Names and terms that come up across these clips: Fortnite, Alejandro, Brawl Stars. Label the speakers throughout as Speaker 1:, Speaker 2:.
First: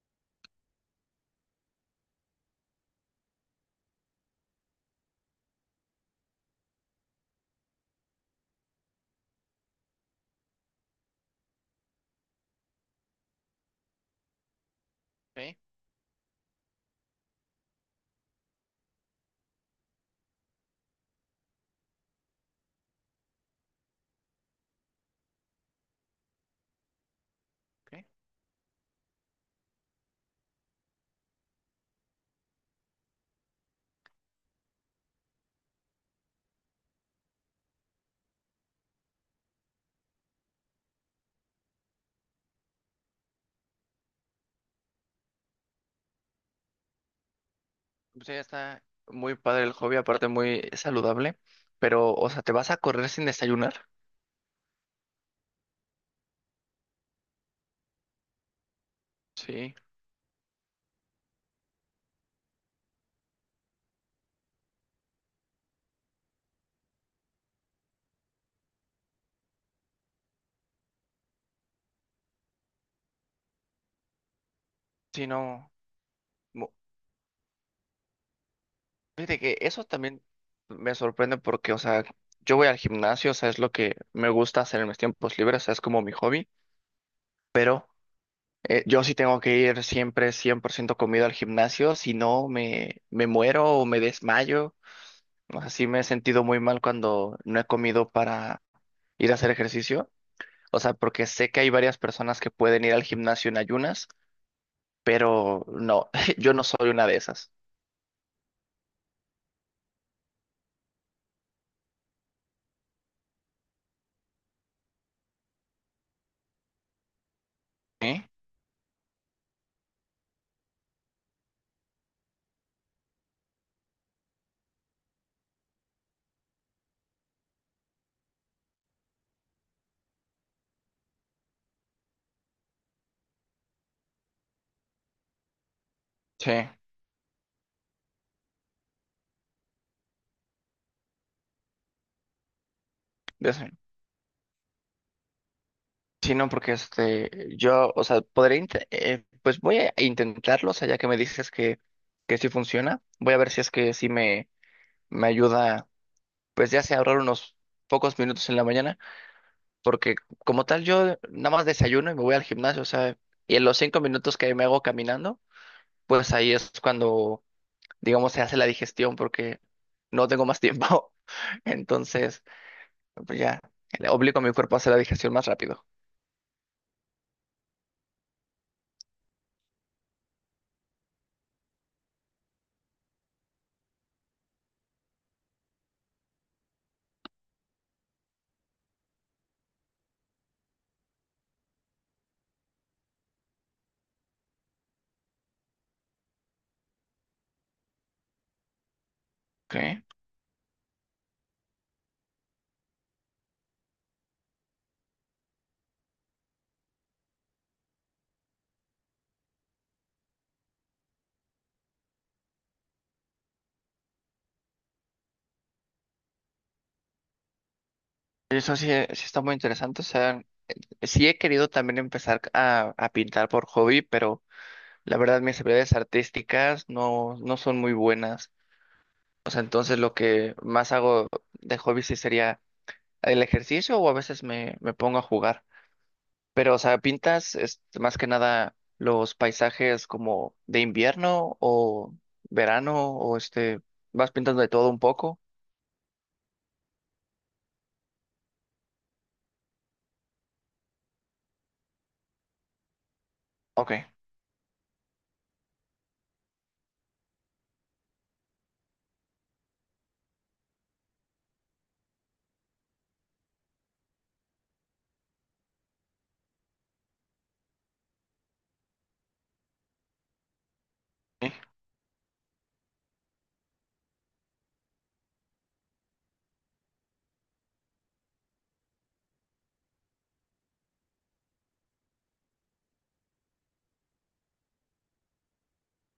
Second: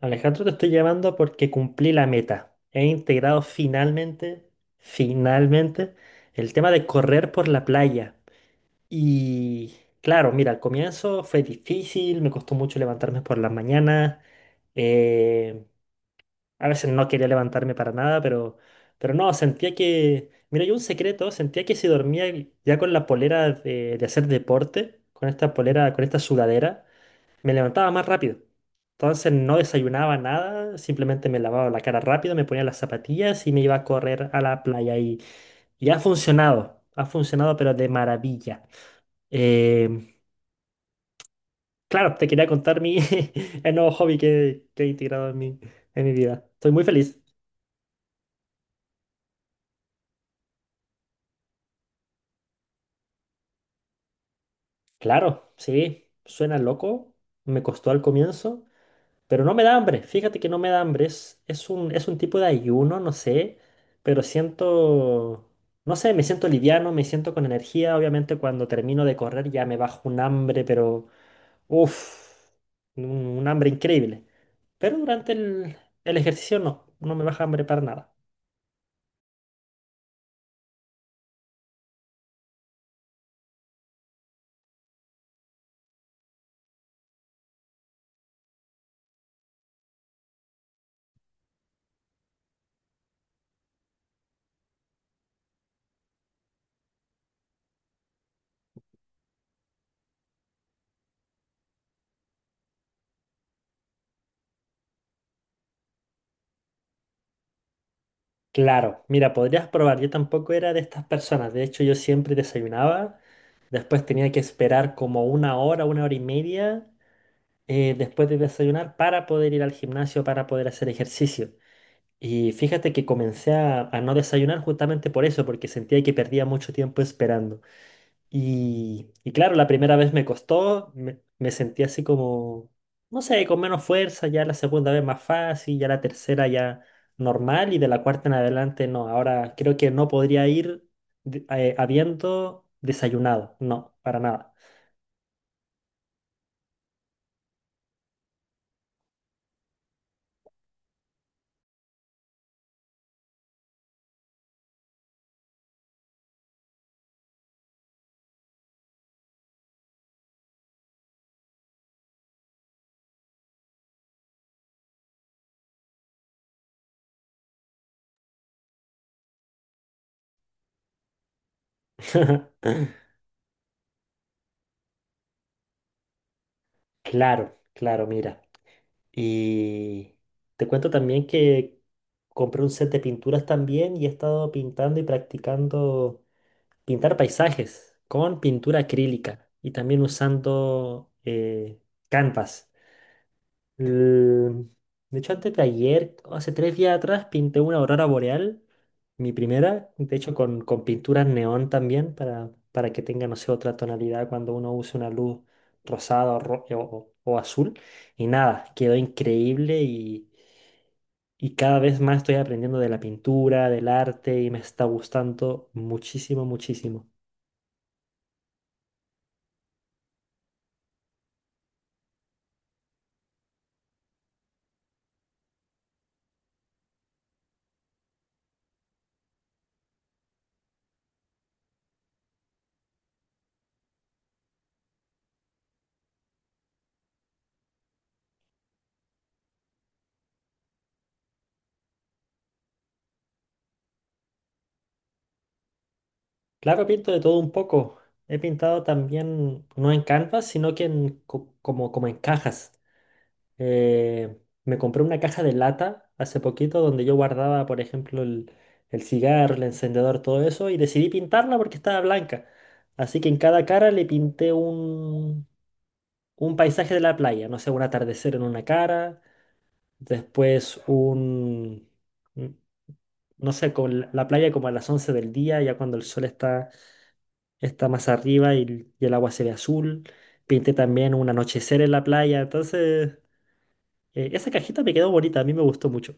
Speaker 1: Alejandro, te estoy llamando porque cumplí la meta. He integrado finalmente, el tema de correr por la playa. Y claro, mira, al comienzo fue difícil, me costó mucho levantarme por las mañanas.
Speaker 2: Ok,
Speaker 1: eh, a veces no quería levantarme para nada, pero no, sentía que, mira, yo un secreto, sentía que si dormía ya con la polera de hacer deporte, con esta polera, con esta sudadera. Me levantaba
Speaker 2: ok.
Speaker 1: más rápido. Entonces no desayunaba nada, simplemente me lavaba la cara rápido, me ponía las zapatillas y me iba a correr a la playa. Y ha funcionado pero de maravilla. Eh, claro, te quería contar mi, el nuevo hobby que he integrado en en mi vida. Estoy muy feliz.
Speaker 2: Pues ya está muy padre el hobby, aparte muy saludable. Pero, o sea, ¿te vas a correr sin desayunar?
Speaker 1: Claro, sí, suena loco, me costó al comienzo. Pero no me
Speaker 2: Sí,
Speaker 1: da hambre, fíjate que no me da hambre, es un tipo de ayuno, no sé, pero siento, no sé, me siento liviano, me siento con energía, obviamente cuando termino de correr ya me bajo un hambre, pero uff, un, un hambre increíble. Pero
Speaker 2: sí,
Speaker 1: durante
Speaker 2: no.
Speaker 1: el ejercicio
Speaker 2: mo-
Speaker 1: no, no me baja hambre para nada.
Speaker 2: Fíjate que eso también me sorprende porque, o sea, yo voy al gimnasio, o sea, es lo que me gusta hacer en mis tiempos libres, o sea, es como mi hobby, pero yo sí tengo que ir siempre 100% comido al gimnasio, si no me, me muero o me desmayo. O sea, sí me he sentido muy mal cuando no he comido para ir a hacer ejercicio. O sea, porque sé que hay varias personas que pueden ir al gimnasio en ayunas, pero no, yo no soy una de esas.
Speaker 1: Claro, mira, podrías probar, yo tampoco era de estas personas, de hecho yo siempre desayunaba, después tenía que esperar como una hora y media.
Speaker 2: ¿Sí?
Speaker 1: Después de desayunar para poder ir al gimnasio, para poder hacer ejercicio. Y fíjate que comencé a no desayunar justamente por eso, porque sentía que perdía mucho tiempo esperando. Y claro, la primera vez me costó, me sentí así como, no sé, con menos fuerza, ya la segunda vez más fácil, ya la tercera
Speaker 2: Sí.
Speaker 1: ya normal y de la cuarta en adelante no. Ahora creo que no podría ir habiendo
Speaker 2: de
Speaker 1: desayunado,
Speaker 2: eso-
Speaker 1: no, para nada.
Speaker 2: Sí, no, porque este, yo, o sea, pues voy a intentarlo, o sea, ya que me dices que sí funciona, voy a ver si es que sí me ayuda, pues ya sea ahorrar unos pocos minutos en la mañana, porque como tal yo nada más desayuno y me voy al gimnasio, o sea, y en los 5 minutos que me hago caminando, pues ahí es cuando digamos, se hace la digestión porque no tengo más tiempo. Entonces, pues ya, le obligo a mi cuerpo a hacer la digestión más rápido.
Speaker 1: Claro, claro, mira. Y te cuento también que compré un set de pinturas también y he estado pintando y practicando pintar paisajes con pintura acrílica y también usando canvas. El- De hecho, antes de ayer, hace 3 días atrás, pinté una aurora boreal, mi primera,
Speaker 2: Ok.
Speaker 1: de hecho con pinturas neón también, para que tenga, no sé, otra tonalidad cuando uno use una luz rosada o azul. Y nada, quedó increíble y cada vez más estoy aprendiendo de la pintura, del arte y me está gustando muchísimo, muchísimo.
Speaker 2: Eso sí, sí está muy interesante. O sea, sí he querido también empezar a pintar por hobby, pero la verdad mis habilidades artísticas no, no son muy buenas. O sea, entonces lo que más hago de hobby sí sería el ejercicio o a veces me, me pongo a jugar. Pero, o sea, ¿pintas este, más que nada los paisajes como de invierno o verano o este, vas pintando de todo un poco?
Speaker 1: Claro, pinto de todo un poco. He pintado también, no en canvas, sino que como en cajas.
Speaker 2: Ok.
Speaker 1: Eh, Me compré una caja de lata hace poquito donde yo guardaba, por ejemplo, el cigarro, el encendedor, todo eso, y decidí pintarla porque estaba blanca. Así que en cada cara le pinté un paisaje de la playa, no sé, un atardecer en una cara, después
Speaker 2: Sí.
Speaker 1: un, un- no sé, con la playa como a las 11 del día, ya cuando el sol está más arriba y el agua se ve azul. Pinté también un anochecer en la playa, entonces esa cajita me quedó bonita, a mí me gustó mucho.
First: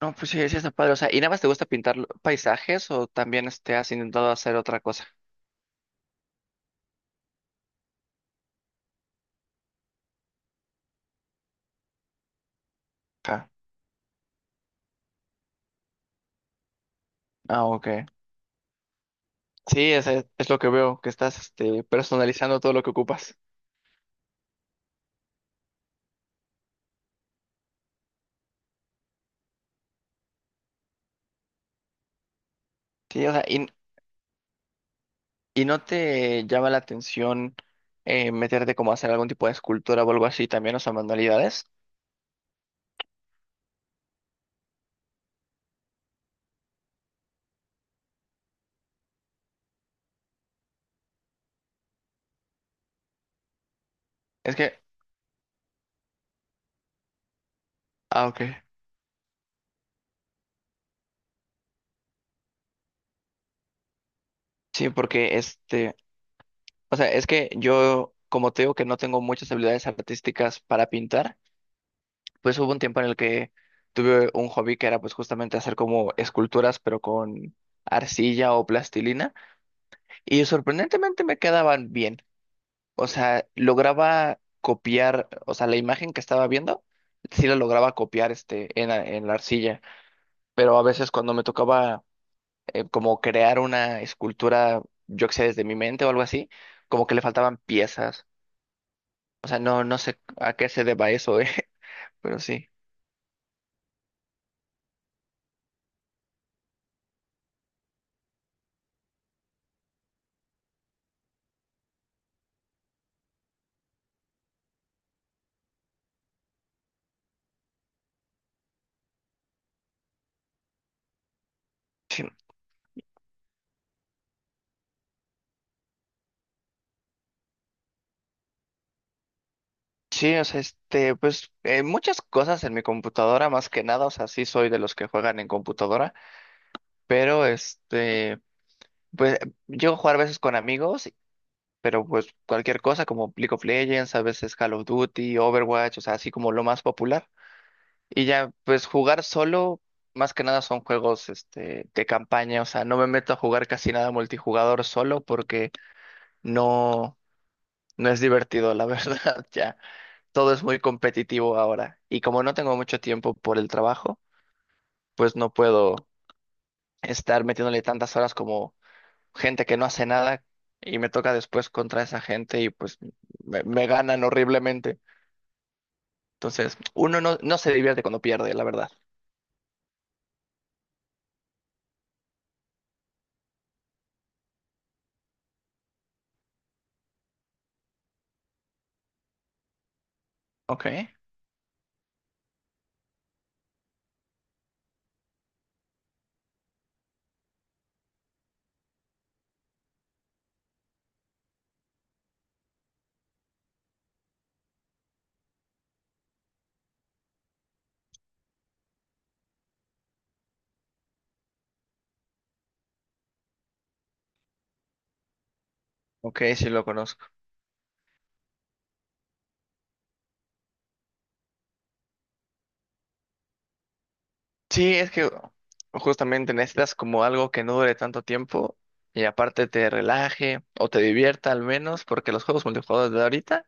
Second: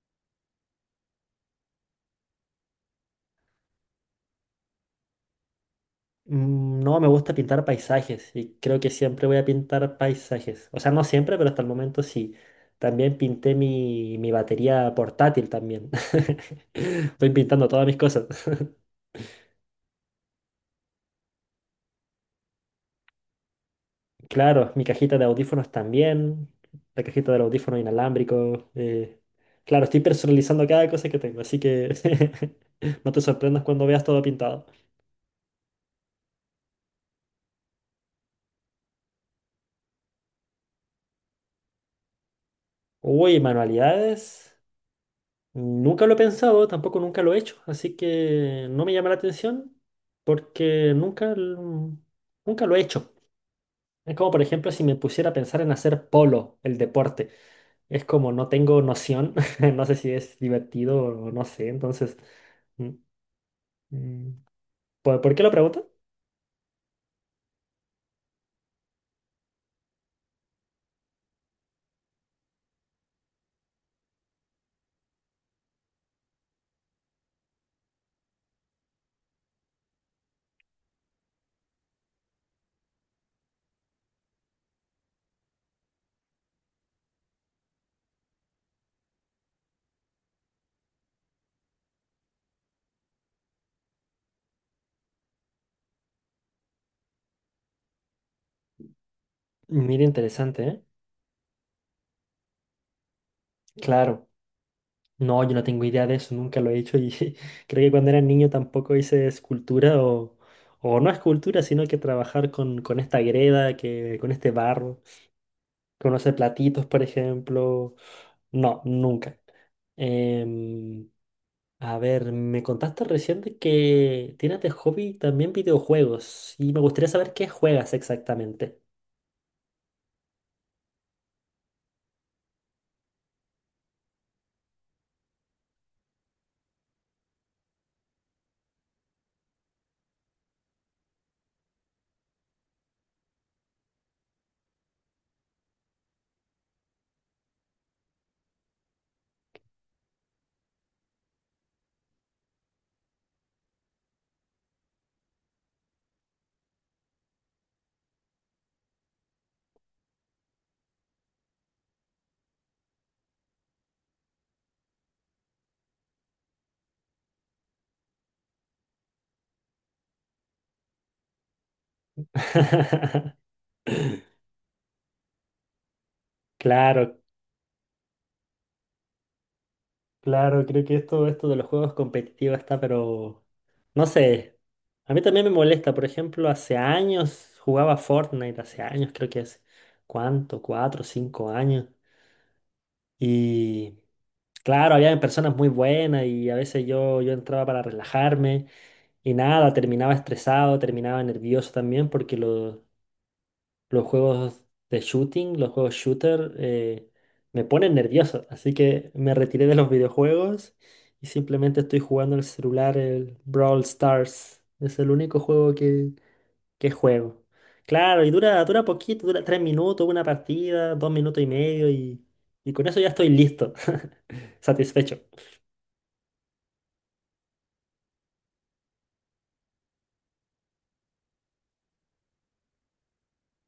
Speaker 2: No, pues sí, sí está padre. O sea, ¿y nada más te gusta pintar paisajes o también este, has intentado hacer otra cosa?
Speaker 1: No, me gusta pintar paisajes y creo que siempre voy a pintar paisajes. O sea, no siempre, pero hasta el momento sí. También
Speaker 2: Ajá.
Speaker 1: pinté mi batería portátil también. Estoy
Speaker 2: Ah,
Speaker 1: pintando todas mis
Speaker 2: ok.
Speaker 1: cosas.
Speaker 2: Sí, es, es lo que veo, que estás este, personalizando todo lo que ocupas.
Speaker 1: Claro, mi cajita de audífonos también, la cajita del audífono inalámbrico. Claro, estoy personalizando cada cosa que tengo, así que no te
Speaker 2: Sí, o sea,
Speaker 1: sorprendas cuando veas todo pintado.
Speaker 2: y no te llama la atención meterte como a hacer algún tipo de escultura o algo así también, o sea, manualidades?
Speaker 1: Uy, manualidades. Nunca lo he pensado, tampoco nunca lo he hecho, así que no me llama la atención porque nunca lo he hecho. Es como, por
Speaker 2: Es
Speaker 1: ejemplo,
Speaker 2: que,
Speaker 1: si me pusiera a pensar en hacer polo, el deporte. Es
Speaker 2: ah,
Speaker 1: como no
Speaker 2: ok.
Speaker 1: tengo noción, no sé si es divertido o no sé, entonces mm, mm,
Speaker 2: Sí,
Speaker 1: ¿por
Speaker 2: porque
Speaker 1: qué lo pregunta?
Speaker 2: este, o sea, es que yo, como te digo que no tengo muchas habilidades artísticas para pintar, pues hubo un tiempo en el que tuve un hobby que era pues justamente hacer como esculturas, pero con arcilla o plastilina, y sorprendentemente me quedaban bien. O sea, lograba copiar, o sea, la imagen que estaba viendo, sí la lograba copiar este en, en la arcilla, pero a veces cuando me tocaba como crear una escultura, yo que sé, desde mi mente o algo así, como que le faltaban piezas. O sea, no, no
Speaker 1: Mira,
Speaker 2: sé a
Speaker 1: interesante,
Speaker 2: qué
Speaker 1: ¿eh?
Speaker 2: se deba eso, pero sí.
Speaker 1: Claro. No, yo no tengo idea de eso, nunca lo he hecho y creo que cuando era niño tampoco hice escultura o no escultura, sino que trabajar con esta greda, que, con este barro, con hacer platitos, por ejemplo. No, nunca. Em, a ver, me contaste recién de que tienes de hobby también videojuegos y me gustaría saber qué juegas exactamente.
Speaker 2: Sí, o sea, este, pues muchas cosas en mi computadora, más que nada, o sea, sí soy de los que juegan en computadora, pero este, pues llego a jugar a veces con amigos, pero pues cualquier cosa como League of Legends, a veces Call of Duty, Overwatch, o sea, así como lo más popular. Y ya, pues jugar solo, más que nada son juegos este, de campaña, o sea, no me meto a jugar casi nada multijugador solo porque no, no es divertido, la verdad, ya. Todo es muy competitivo ahora. Y como no tengo mucho tiempo por el trabajo, pues no puedo estar metiéndole tantas horas como gente que no hace nada y me toca después contra esa gente y pues me ganan horriblemente. Entonces,
Speaker 1: Claro.
Speaker 2: uno no, no se divierte cuando pierde, la verdad.
Speaker 1: Claro, creo que esto de los juegos competitivos está, pero no sé. A mí también me molesta. Por ejemplo, hace años jugaba Fortnite, hace años, creo que hace, ¿cuánto?
Speaker 2: Ok,
Speaker 1: 4, 5 años. Y claro, había personas muy buenas y a veces yo entraba para relajarme y nada, terminaba estresado, terminaba nervioso también porque los juegos de shooting, los juegos shooter, me ponen nervioso. Así que me retiré de los videojuegos y simplemente estoy jugando en el celular el Brawl Stars. Es el único juego
Speaker 2: ok, sí lo
Speaker 1: que
Speaker 2: conozco.
Speaker 1: juego. Claro, y dura, dura poquito, dura 3 minutos, una partida, 2 minutos y medio y con eso ya estoy listo,
Speaker 2: Sí, es
Speaker 1: satisfecho.
Speaker 2: que justamente necesitas como algo que no dure tanto tiempo y aparte te relaje o te divierta al menos, porque los juegos multijugadores de ahorita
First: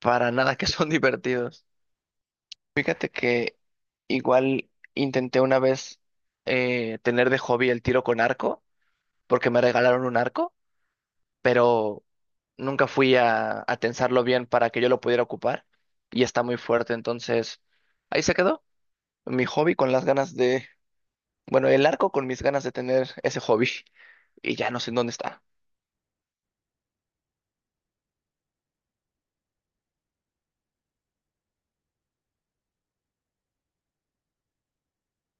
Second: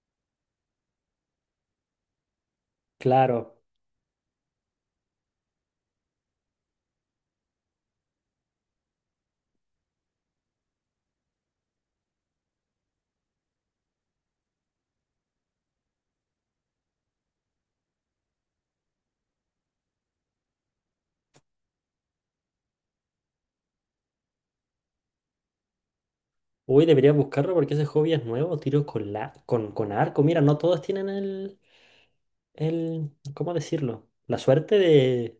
Speaker 2: para nada que son divertidos. Fíjate
Speaker 1: Claro.
Speaker 2: que igual intenté una vez tener de hobby el tiro con arco, porque me regalaron un arco, pero nunca fui a tensarlo bien para que yo lo pudiera ocupar y está muy fuerte, entonces ahí se quedó mi hobby con las ganas de Bueno, el arco con mis ganas de tener ese hobby y ya no sé en dónde está.
Speaker 1: Uy, debería buscarlo porque ese hobby es nuevo, tiro con arco. Mira, no todos tienen el, ¿cómo decirlo? La suerte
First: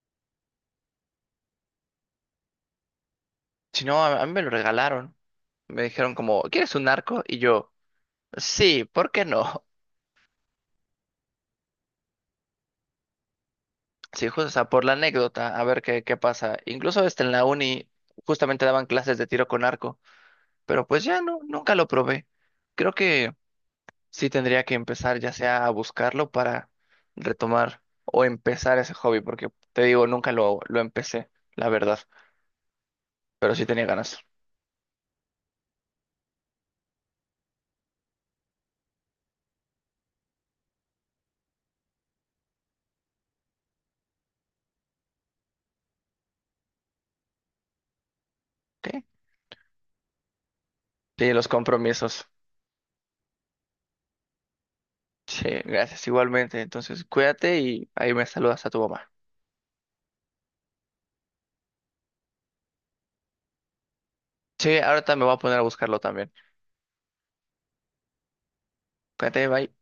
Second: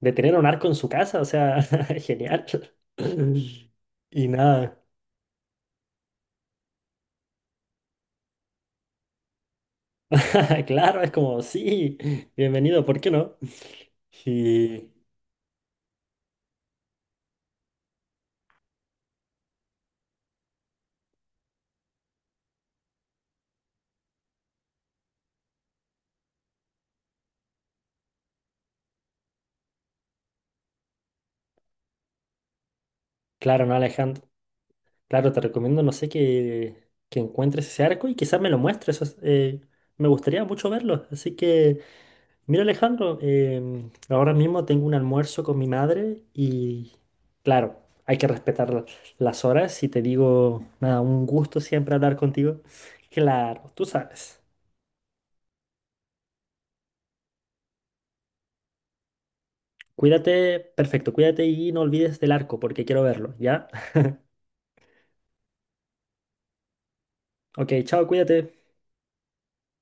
Speaker 1: de tener un arco en su casa, o sea, genial.
Speaker 2: Si no, a
Speaker 1: Y
Speaker 2: mí me lo
Speaker 1: nada,
Speaker 2: regalaron. Me dijeron como, ¿quieres un arco? Y yo, sí, ¿por qué no?
Speaker 1: claro, es como, sí, bienvenido, ¿por qué no?
Speaker 2: Sí, justo, o sea, por
Speaker 1: Y
Speaker 2: la anécdota, a ver qué, qué pasa. Incluso hasta en la uni justamente daban clases de tiro con arco, pero pues ya no, nunca lo probé. Creo que sí tendría que empezar ya sea a buscarlo para retomar o empezar ese hobby, porque te digo, nunca lo empecé, la verdad, pero
Speaker 1: claro,
Speaker 2: sí
Speaker 1: no,
Speaker 2: tenía ganas.
Speaker 1: Alejandro, claro, te recomiendo, no sé, que encuentres ese arco y quizás me lo muestres, me gustaría mucho verlo. Así que, mira, Alejandro, ahora mismo tengo un almuerzo con mi madre y, claro, hay que respetar
Speaker 2: ¿Ok?
Speaker 1: las horas y te digo, nada, un
Speaker 2: Sí, los
Speaker 1: gusto siempre hablar
Speaker 2: compromisos.
Speaker 1: contigo. Claro, tú sabes.
Speaker 2: Sí, gracias, igualmente. Entonces, cuídate y ahí me saludas a tu mamá.
Speaker 1: Cuídate, perfecto, cuídate y no olvides del arco porque quiero verlo, ¿ya?
Speaker 2: Sí, ahorita me voy a poner a buscarlo también.
Speaker 1: Ok, chao, cuídate.
Speaker 2: Cuídate, bye.